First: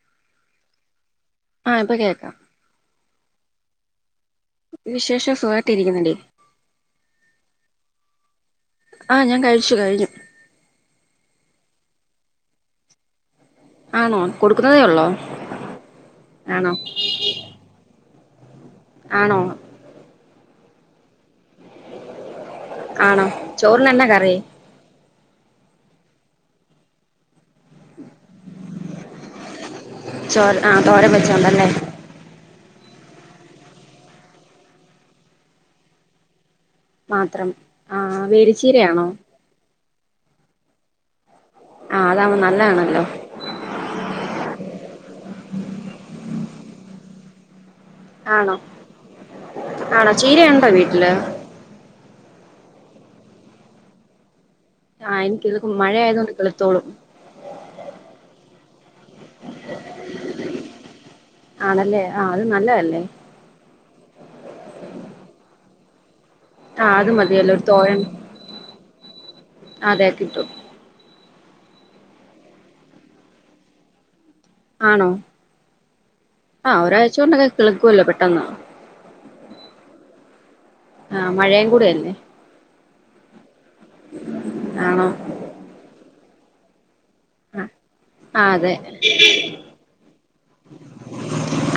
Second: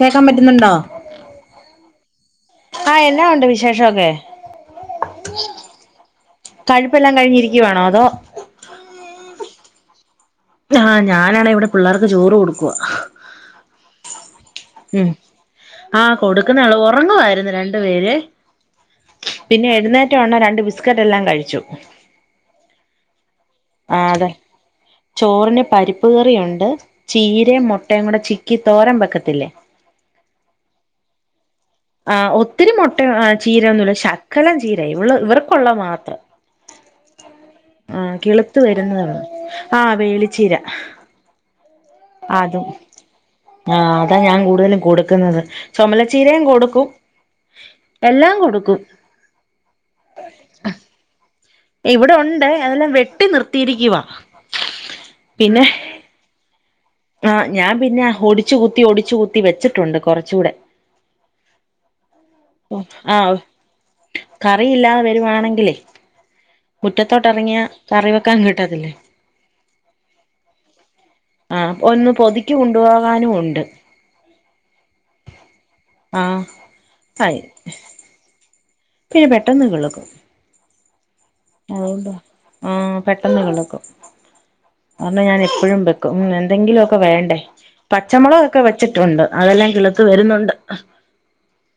കേക്കാൻ പറ്റുന്നുണ്ടോ? ആഹ് ഇപ്പം കേക്കാം. ആഹ് എന്നാ ഉണ്ട് വിശേഷം ഒക്കെ? വിശേഷം സുഖായിട്ട് ഇരിക്കുന്നെടി. കഴുപ്പെല്ലാം കഴിഞ്ഞിരിക്കുവാണോ അതോ, ആഹ് ഞാൻ കഴിച്ചു കഴിഞ്ഞു. ആഹ് ഞാനാണേ ഇവിടെ പിള്ളേർക്ക് ചോറ് കൊടുക്കുവാ. ആണോ കൊടുക്കുന്നതേ ഉള്ളോ ഉം ആഹ് ആണോ കൊടുക്കുന്നൊള്ളു ഉറങ്ങുവായിരുന്നു ര ണ്ട് പേര്‌വേ. ആണോ പിന്നെ എഴുന്നേറ്റ ഉടനെ രണ്ട് ബിസ്കറ്റ് എല്ലാം കഴിച്ചു. ആണോ ചോറിന് എന്നാ ആഹ് അതെ. കറി ചോറിന് പരിപ്പ് കറിയുണ്ട് ചീരയും മുട്ടയും കൂടെ ചിക്കി തോരൻ വെക്കത്തില്ലേ. ചോര് ആഹ് തോരൻ വെച്ചോണ്ടല്ലേ. ആഹ് ഒത്തിരി മുട്ടയൊ ഏഹ് ചീരൊന്നുല്ല ശകലം ചീരെ ഇവള് ഇവർക്കുള്ളത് മാത്രം. മാത്രം ആ ആഹ് കിളുത്ത് വരുന്നതേ വേലിച്ചീരയാണോ ഒള്ളു ആഹ് വേളിച്ചീര. ആഹ് അതാവുമ്പം നല്ലതാണല്ലോ. ആഹ് അതാ ഞാൻ കൂടുതലും കൊടുക്കുന്നത് ചൊമലച്ചീരയും കൊടുക്കും. എല്ലാം ആണോ കൊടുക്കും ആണോ ചീരയുണ്ടോ വീട്ടില്? ഇവിടെ ഉണ്ട് അതെല്ലാം വെട്ടി നിർത്തിയിരിക്കുവാ. ആഹ് ഇനി പിന്നെ കിത്ക്കും മഴയായതോണ്ട് കിളുത്തോളും. ആഹ് ഞാൻ പിന്നെ ഒടിച്ചു കുത്തി ഒടിച്ചു കുത്തി വെച്ചിട്ടുണ്ട് കുറച്ചൂടെ. ആണല്ലേ ആഹ് അത് നല്ലതല്ലേ. ആഹ് കറിയില്ലാതെ വരുവാണെങ്കിലെ. ആ അത് മുറ്റത്തോട്ട് മതിയല്ലോ ഇറങ്ങിയ ഒരു തോരൻ കറിവെക്കാൻ കിട്ടത്തില്ലേ. അതെ കിട്ടും. ആഹ് ഒന്ന് പൊതുക്കി കൊണ്ടുപോകാനും ഉണ്ട്. ആണോ ആഹ് ഒരാഴ്ച ആയി കൊണ്ടൊക്കെ കിളിക്കുവല്ലോ പെട്ടെന്ന്. പിന്നെ പെട്ടെന്ന് കിള്ക്കും. ആഹ് മഴെ അതൊണ്ടോ ആഹ് പെട്ടെന്ന് കിളുക്കും ആണോ കാരണം ഞാൻ എപ്പഴും വെ ക്കും എന്തെങ്കിലു ഒക്കെ വേണ്ടേ. ആ ആ പച്ചമുളകൊക്കെ അതെ വെച്ചിട്ടുണ്ട് അതെല്ലാം കിളുത്ത് വരുന്നുണ്ട്.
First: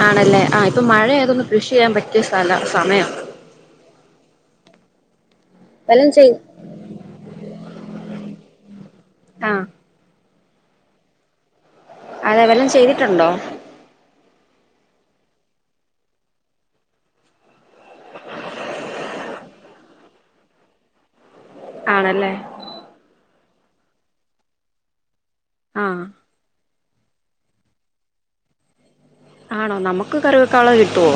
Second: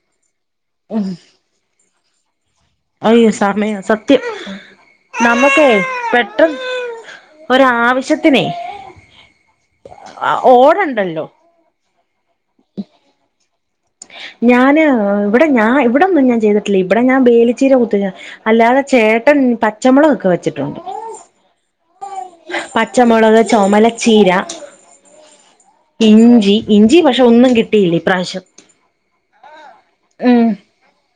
ആണല്ലേ ആഹ് ഇപ്പൊ മഴ ആയതോണ്ട് കൃഷി ചെയ്യാൻ പറ്റിയ സ്ഥലാ സമയാ. അയ്യൊ സമയാ സ ത്യം. നമുക്കേ വല്ലം ചെയ് പെട്ടെന്ന് ഒരാവശ്യത്തിനെ ആഹ് ഓടണ്ടല്ലോ അതെ, വല്ലോം ചെയ്തിട്ടു ണ്ടോ? ഞാൻ ഇവിടെ ഞാൻ ഇവിടെന്നും ഞാൻ ചെയ്തിട്ടില്ല. ഇവിടെ ഞാൻ ബേലി ച്ചീര കുത്ത അല്ലാതെ ചേട്ടൻ പച്ചമുളകൊ ക്കെ വെച്ചിട്ടുണ്ട്. ആണല്ലേ? പച്ചമുളക് ചുമലച്ചീര ആഹ് ഇഞ്ചി. ഇഞ്ചി പക്ഷെ, ഒന്നും കിട്ടിയില്ല. ഇ പ്രവശ്യം. ആണോ? നമുക്ക് കറിവക്കാള്ളത് കിട്ടുവോ?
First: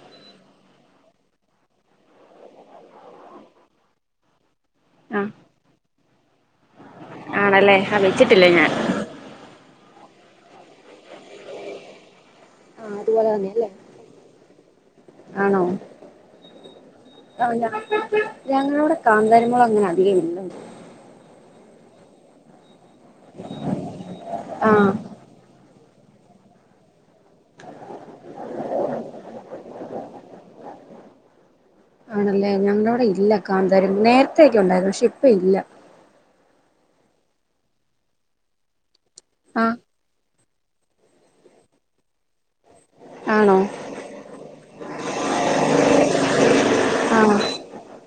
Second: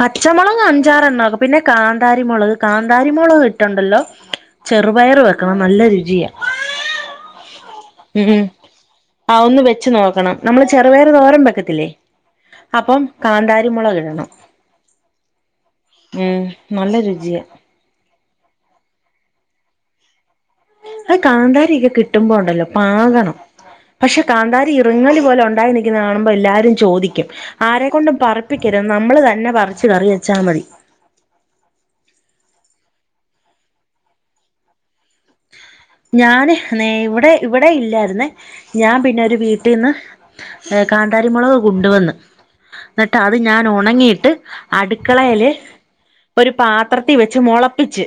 പച്ചമുളക് അഞ്ചാറണ്ണം ഒക്കെ പിന്നെ കാന്താരി മുളക് കാന്താരി മുളക് കിട്ടണ്ട ല്ലോ? ചെറുപയറ് ആഹ് വെക്കണം. നല്ല രുചിയാ, ആണല്ലേ ആ ഉം ഉം വെച്ചിട്ടില്ല ഞാൻ ആഹ്, ഒന്ന് വെച്ച് നോക്കണം. നമ്മള് ചെറുപയറ് തോരം വെക്കത്തി ല്ലേ, ആഹ് അപ്പം അതുപോലെ തന്നെയല്ലേ കാന്താരി മുളക് ഇടണം. ആണോ ഉം, നല്ല രുചിയ. ആഹ് ഞ ഞങ്ങളവിടെ കാന്താരി മുളക് അങ്ങനെ അധികം ഇല്ല ന്ന്. അത് കാന്താരി ഒക്കെ കിട്ടുമ്പോ ഉണ്ടല്ലോ പാകാണ്. പക്ഷെ കാന്താരി ആഹ് ഇറങ്ങലി പോലെ ഉണ്ടായി കാണുമ്പോ എല്ലാരും ചോദിക്കും ആരെക്കൊണ്ടും പറപ്പിക്കരുത് നമ്മള് തന്നെ പറിച്ചു കറി വെച്ചാ മതി. ആണല്ലേ? ഞങ്ങളുടെ അവിടെ ഇല്ല കാന്തരി നേരത്തേക്കെ ഉണ്ടായിരുന്നു. പക്ഷെ ഇപ്പ ഇല്ല. ഞാന് നേ ഇവിടെ ഇവിടെ ഇല്ലായിരുന്നേ ഞാൻ പിന്നെ ഒരു വീട്ടിൽ ആഹ് ന്ന് ഏ കതാരി മുുളക് കൊണ്ടുവന്ന് എന്നിട്ട് അത് ആണോ ഞാൻ ഉണങ്ങിയിട്ട് അടുക്കളെല് ഒരു പാത്രത്തിൽ ആഹ് വെച്ച് മുളപ്പിച്ച്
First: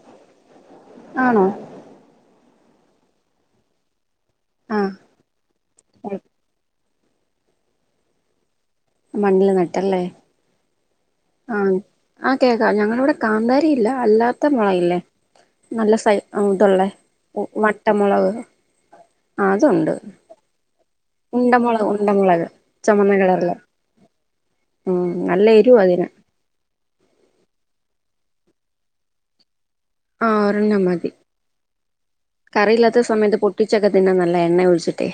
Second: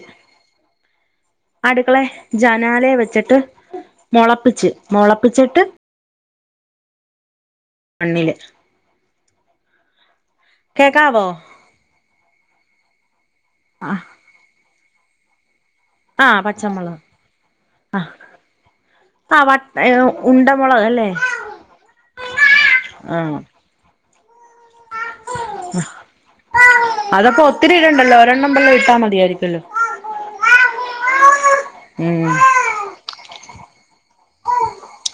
ആണോ അടുക്കളെ ജനാലയെ വെച്ചിട്ട് മുളപ്പിച്ച് ആഹ് മുളപ്പിച്ചിട്ട് [unintelligible] മണ്ണില് മണ്ണിൽ നട്ടല്ലേ കേക്കാവോ ആഹ്, ആഹ് കേക്കാ. ഞങ്ങളിവിടെ കാന്താരിയില്ല. അല്ലാത്ത മുളയി ല്ലേ? നല്ല സൈ ആഹ് ഇതുള്ള പച്ചമുളക് വട്ടമുളക്. ആഹ് അത് ഉണ്ട്. ഉണ്ടമുളക് അല്ലേ ഉണ്ടമുളക് ഉണ്ടമുളക് ചുമന്ന ആഹ് കളറുള്ള ഉം നല്ല എരുവ അതിന്. അതപ്പോ ഒത്തിരി ഇടണ്ടല്ലോ? ഒരെണ്ണം മ്പല്ല ഇട്ടാൽ മതിയായിരിക്ക ല്ലോ? ആഹ്, ഒരെണ്ണം മതി ഉം കറിയില്ലാത്ത സമയത്ത് പൊട്ടിച്ചൊക്കെ തിന്നാം നല്ല എണ്ണ ഒഴിച്ചിട്ടേ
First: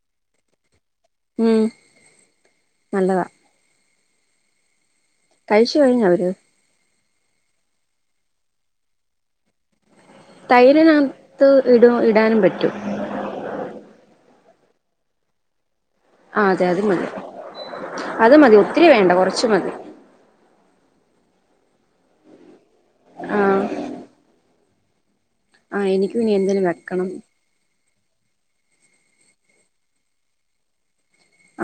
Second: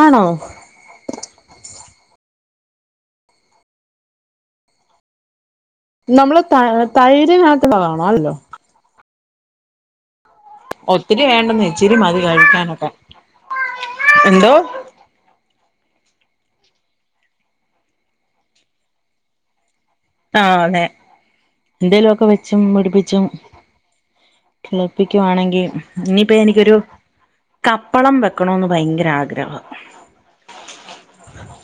ആണോ ഉം നല്ലത കഴിച്ചു കഴിഞ അവര് ക നമ്മള് ത തൈര് ന [unintelligible] കാണോ അല്ലോ ഒത്തിരി തൈരിനകത്ത് വേണ്ടെന്ന്. ഇട ഇച്ചിരി മതി ഇടാനും പറ്റും കഴിക്കാനൊക്കെ എന്തോ ആഹ് അതെ അത് മതി. അത് മതി ഒത്തിരി വേണ്ട കുറച് മതി ആഹ്, അതെ എന്തേലു ഒക്കെ വെച്ചും പിടിപ്പിച്ചും ആഹ് കിളിപ്പിക്കുവാണെങ്കിൽ ആഹ് എനിക്കും ഇനി ഇനിയിപ്പ എന്തേലും എനിക്കൊരു വെക്കണം കപ്പളം വെക്കണന്ന് ഭയങ്കര ആഗ്രഹം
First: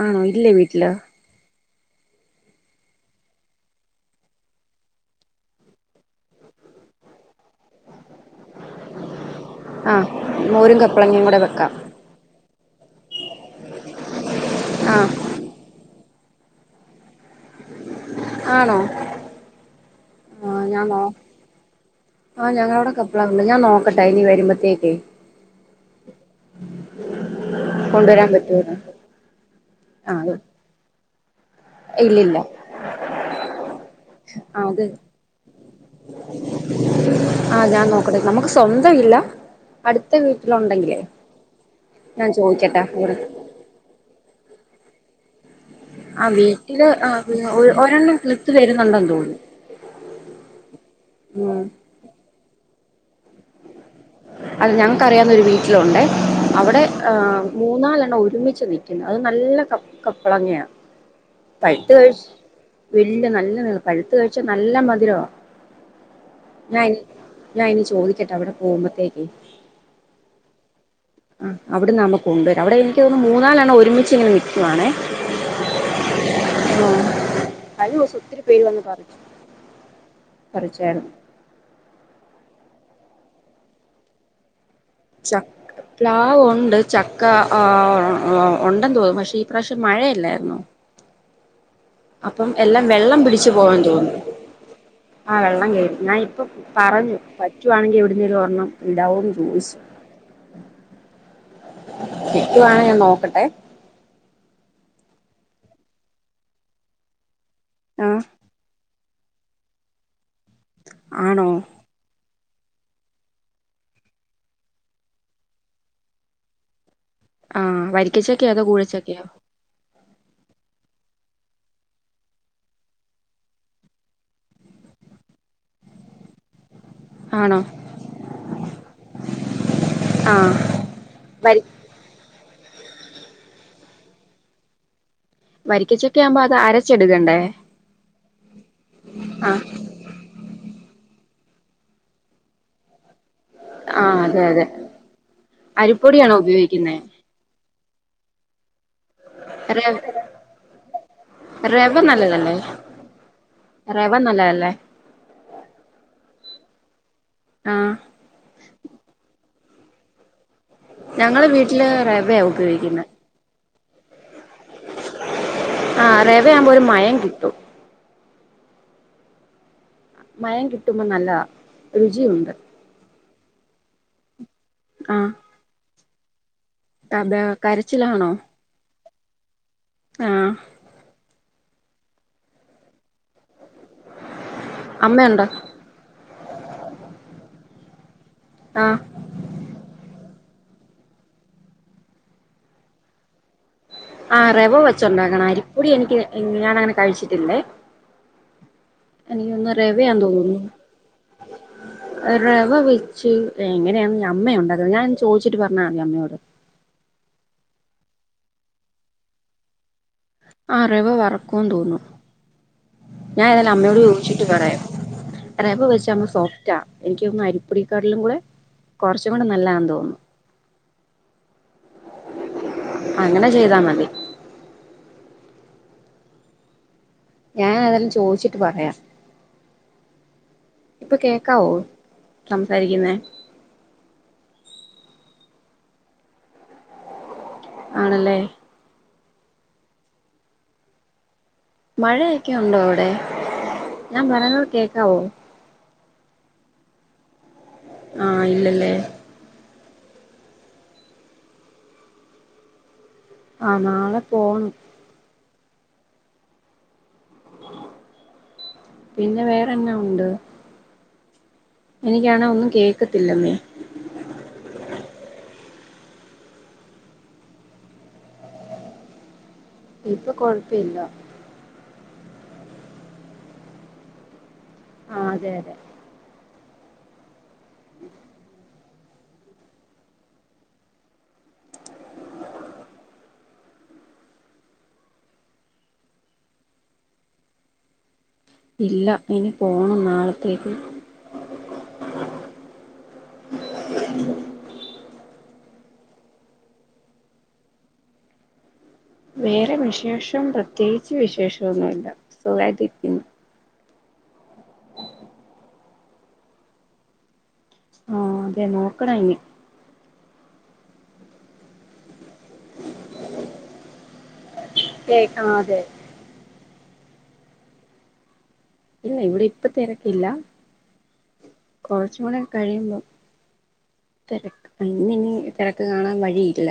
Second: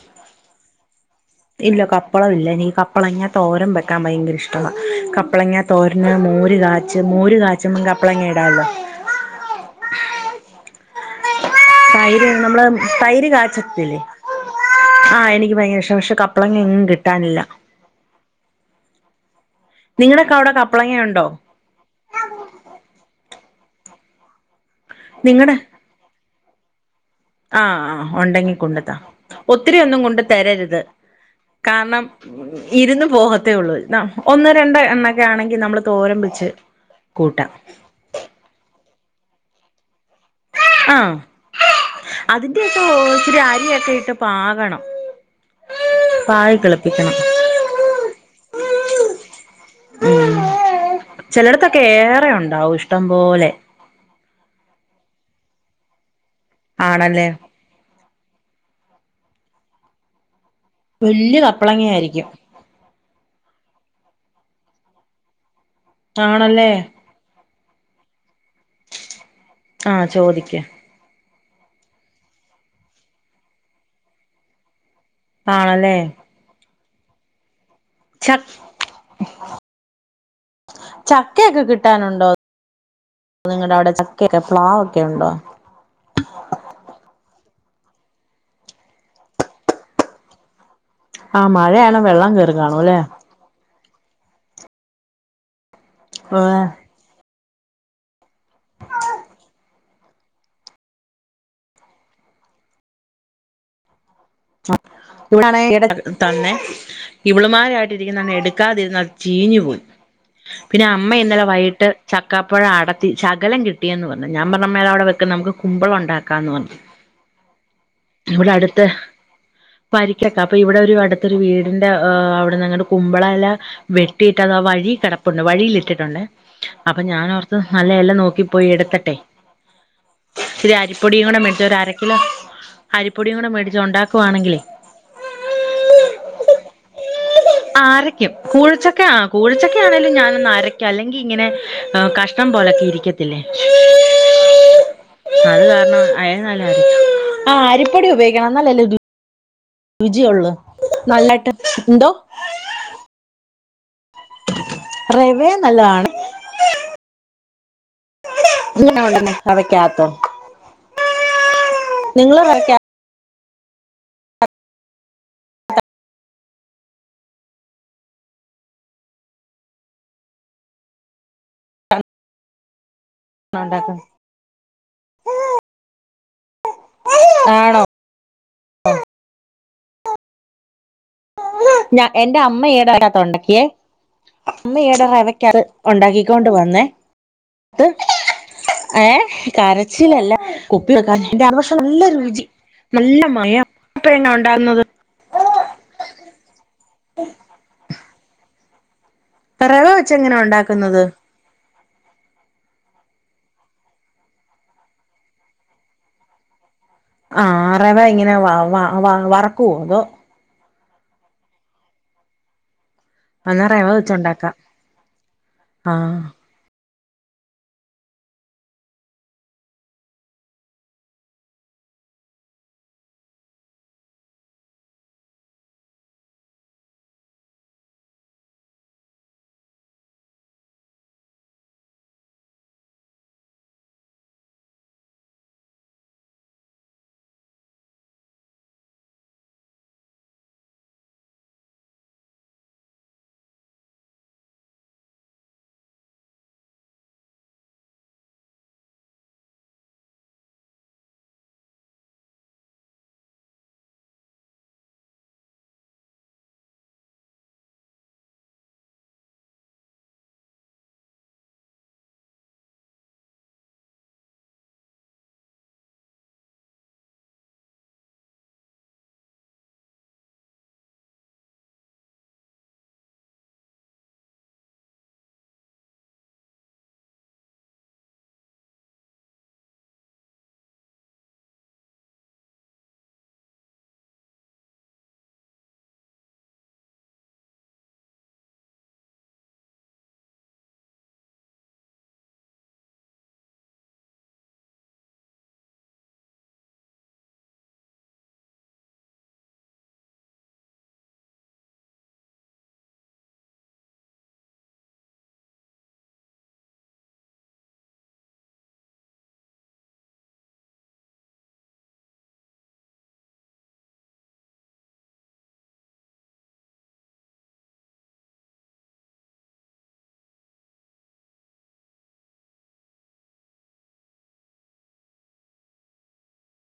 ആണോ ഇല്ലേ വീട്ടില് ഇല്ല കപ്പളം ഇില്ല എനിക്ക് കപ്പളങ്ങാത്ത തോരം വെക്കാൻ ഭയങ്കര ഇഷ്ടമാണ് കപ്പളങ്ങാ തോരന് മോര് കാച്ച് മോര് കാച്ച കപ്പളങ്ങ ഇടാല്ലോ ആ മോരും കപ്പളംങ്ങ കൂടെ വയ്ക്കാം തൈര് നമ്മള് തൈര് കാച്ചത്തില്ലേ ആഹ് എനിക്ക് ഭയങ്കര ഇഷ്ട പക്ഷെ ക പളങ്ങഎങ്ങും കിട്ടാനില്ല ആണോ നിങ്ങളൊക്കെ അവിടെ ആഹ് ഞാൻ കപ്പ്ളങ്ങ നോ ഉണ്ടോ ആഹ് ഞങ്ങളടെ കപ്പള ഉണ്ട് ഞാൻ നോക്കട്ടാ ഇനി വരുമ്പത്തേക്ക് നിങ്ങടെ ആഹ് ആഹ് കൊണ്ടുവരാൻ ഉണ്ടെങ്കി പറ്റൂന്ന് കൊണ്ട്താ ഒത്തിരി ഒന്നും ആഹ് കൊണ്ട് അത് തരരുത് കാരണം ഇല്ലില്ല ഇരുന്ന് പോകത്തേ ഉള്ളൂ ഒന്ന് ആഹ് രണ്ട് അത് എണ്ണൊക്കെ ആണെങ്കി നമ്മള് തോരമ്പിച്ച് കൂട്ട [unintelligible] നമുക്ക് സ്വന്തം ഇല്ല അടുത്ത വീട്ടിലുണ്ടെങ്കിലേ ആഹ് ഞാൻ ചോദിക്കട്ടെ ചാരിയൊക്കെ ഇട്ട് പാകണം ആഹ് പാകി വീട്ടില് കിളിപ്പിക്കണം അഹ് ഒരെണ്ണം കിൾത്ത് വരുന്നുണ്ടന്ന് തോന്നു ചിലടത്തൊക്കെ ഏറെ ഉണ്ടാവും ഇഷ്ടം പോലെ അതെ ഞങ്ങക്ക്റിയാവുന്ന ഒരു വീട്ടിലുണ്ട് അവിടെ ആണല്ലേ ആഹ് മൂന്നാലെണ്ണ ഒരുമിച്ച് നിക്കുന്നു അഹ് നല്ല ക കപ്പളങ്ങയാണ് വല്യ പഴുത്ത കഴിച് കപ്പളങ്ങയായിരിക്കും വല് നല്ല പഴുത്ത കഴിച്ച നല്ല മധുരവാ ആണല്ലേ ഞ ഞൻനി ചോദിക്കെട്ട അവിടെ പോകുമ്പോത്തേക്ക് ആഹ് ചോദിക് ആഹ് അവിടുന്നമ്മ കൊണ്ടുവര അവിടെ എനിക്ക് തോന്ന് മൂന്നാലണ്ണ ഒരുമിച്ചിങ്ങനിൽക്കുവാണേ ആണല്ലേ അഹ് കഴിഞ്ഞോസം ച ഒത്തിരി പേര് വന്ന് പറു പറിച്ചായിരുന്നു ചക്കയൊക്കെ കിട്ടാനുണ്ടോ നിങ്ങളുടെ അവിടെ ചക്കെ പ്ലാവ ചക് പ്ലാവ് ഉണ്ട് ചക്ക ആഹ് ഉണ്ടെന്ന് തോന്നും പക്ഷെ ഈ പ്രാവശ്യം മഴയല്ലായിരുന്നു ആഹ് മഴയാണ് വെള്ളം കേറി കാണുലേ ച്ചു പോവാൻ തോന്നുന്നു ആഹ് വെള്ളം കേറി ഞാൻ ആ ഇപ്പ പറഞ്ഞു റ്റുവാണെങ്കി എവിടുന്ന ഒരു ഒർണം ഇടാവും ചോദിച്ചു കിട്ടുവാണ ഞാൻ നോക്കട്ടെ [unintelligible] തന്നെ ആഹ് ഇവളുമാരായിട്ടിരിക്കുന്ന എടുക്കാതിരുന്ന ചീഞ്ഞു പോയി പിന്നെ അമ്മ ഇന്നലെ ആണോ വൈകിട്ട് ചക്കാപ്പഴ അടത്തി ശകലം കിട്ടിയെന്ന് പറഞ്ഞു ഞാൻ പറഞ്ഞ മേൽ അവിടെ വെക്കും നമുക്ക് കുമ്പളം ഉണ്ടാക്കാ എന്ന് പറഞ്ഞു [inaudible] ആഹ് വരിക്കച്ചൊക്കെയാ അതോ കൂഴച്ചൊക്കെയോ പരിക്കക്കാം അപ്പൊ ഇവിടെ ഒരു അടുത്തൊരു വീടിന്റെ് അവിടെ ഞങ്ങുടെ കുമ്പളല വെട്ടിട്ട് അവാ വഴി കിടപ്പുണ്ട് വഴിയിലിട്ടിട്ടുണ്ട് അപ്പൊ ഞാനോർത്ത് ആണോ നല്ല എല നോക്കി പോയി എടുത്തട്ടെ ആഹ് ഇതിരി അരിപ്പൊടിയും കൂടെ വരി മേടിച്ച ഒരു അര കിലോ അരിപ്പൊടിയും കൂടെ മേടിച്ചോ ഉണ്ടാക്കുവാണെങ്കിലേ വരിക്കച്ചൊക്കെ ആവുമ്പോ അത് അരച്ചെടുക്കണ്ടേ ആരക്കും കൂഴിച്ചൊക്കെ ആണ് ആഹ് കൂഴിച്ചക്കെ ക്ക്യാണേലും ഞാനൊന്ന് അരക്കു അല്ലെങ്കി ഇങ്ങനെ കഷ്ണം പോലൊക്കെ ഇരിക്ക ത്തില്ലേ ആഹ് അതെ അതെ അഹ് കാരണം അയ അരിപ്പൊടിയാണോ നല്ലാ ഉപയോഗിക്കുന്നേ ആഹ് അരിപ്പൊടി ഉപയോഗിക്കണം എന്നാലല്ലേ രു നല്ലായിട്ട് റബ എന്തോ നല്ലതല്ലേ റവ നല്ലതല്ലേ റവേ നല്ലതാണ് ആഹ് എങ്ങനാ ഒണ്ടാക്കുന്നെ തവക്കാത്തോ ഞങ്ങള് വീട്ടില് റവയാ നിങ്ങള് റവയ്ക്കകത്താണോ ഉപയോഗിക്കുന്നത് ആഹ് റവയാവുമ്പോ ഒരു മയം കിട്ടും മയം കിട്ടുമ്പോൾ നല്ലതാ രുചിയുണ്ട് ആ ഇണ്ടാക്കും ആഹ് ആഹ് അതെ ആണോ കരച്ചിലാണോ ആഹ് ഞാ എന്റെ അമ്മ ഈ എടെ അയ്ൻ്റാത്ത് ഒണ്ടാക്കിയേ അമ്മ ഈ ഇടെ അമ്മയുണ്ടോ റവയ്ക്ക ഒണ്ടാക്കി കൊണ്ട് വന്നേ ആഹ് ഏഹ് കരച്ചിലല്ല കുപ്പി വെക്കാൻ ആ പക്ഷെ നല്ല രുചി നല്ല മയം അപ്പ എങ്ങനാ ആഹ് റവ ഉണ്ടാക്കുന്നത് വെച്ചൊണ്ടാക്കണം അരിപ്പൊടി എനിക്ക് ഞാനങ്ങനെ കഴിച്ചിട്ടില്ലേ എനിക്കൊന്ന് റവ റവയാ വെച്ച് എങ്ങനാ തോന്നുന്നു ഉണ്ടാക്കുന്നത് റവ വെച്ച് എങ്ങനെയാണ് അമ്മയാ ഉണ്ടാക്കുന്നത് ഞാൻ ചോദിച്ചിട്ട് പറഞ്ഞാ അമ്മയോട് ആ റവ എങ്ങനാ വ വ വ വറക്കോ അതോ ആ റവ വറക്കൂന്ന് തോന്നുന്നു ഞാൻ എന്നാ ഏതായാലും റവ അമ്മയോട് ചോദിച്ചിട്ട് വെച്ചുണ്ടാക്കാം പറയാം റവ വെച്ച് ആഹ് ന റ്റാ എനിക്ക് തോന്നുന്നു അരിപ്പൊടിക്കാട്ട്ലും കൂടെ കുറച്ചും കൂടെ നല്ലാന്ന് തോന്നുന്നു അങ്ങനെ ചെയ്താ മതി ഞാൻ അതെല്ലാം ചോയിച്ചിട്ട് പറയാം ഇപ്പൊ കേക്കാവോ സംസാരിക്കുന്ന ആണല്ലേ മഴയൊക്കെ ഉണ്ടോ അവിടെ ഞാൻ പറയണത് കേക്കാവോ ആഹ് ഇല്ലല്ലേ ആ നാളെ പോണം പിന്നെ വേറെന്നാ ഉണ്ട് എനിക്കാണെ ഒന്നും കേക്കത്തില്ലന്നേ ഇപ്പൊ കൊഴപ്പില്ല ആഹ് അതെ അതെ ഉ ഇല്ല ഇനി പോണം നാളത്തേക്ക് വേറെ വിശേഷം പ്രത്യേകിച്ച് വിശേഷൊന്നുല്ല സുഖായിട്ടിരിക്കുന്നു ആഹ് അതെ നോക്കണ ഇനി കേക്ക അതെ ഇല്ല ഇവിടെ ഇപ്പൊ തിരക്കില്ല കൊറച്ചൂടി കഴിയുമ്പോ തിരക്ക് ഇന്നിനി ഇനി തിരക്ക് കാണാൻ വഴിയില്ല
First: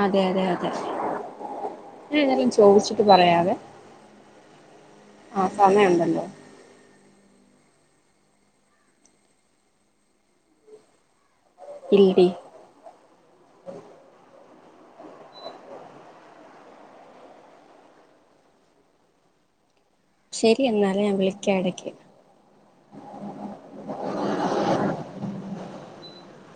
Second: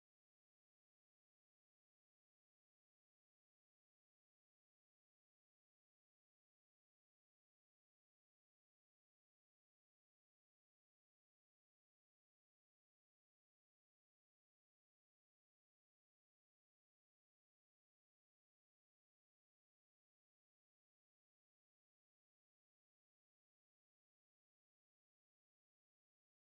അതെ അതെ അതെ ഞാനെതായാലും ചോയ്ച്ചിട്ട് പറയാവെ ആഹ് സമയം ഉണ്ടണ്ടോ ഇല്ലേ ശരി എന്നാലേ ഞാൻ വിളിക്കാം എടക്ക്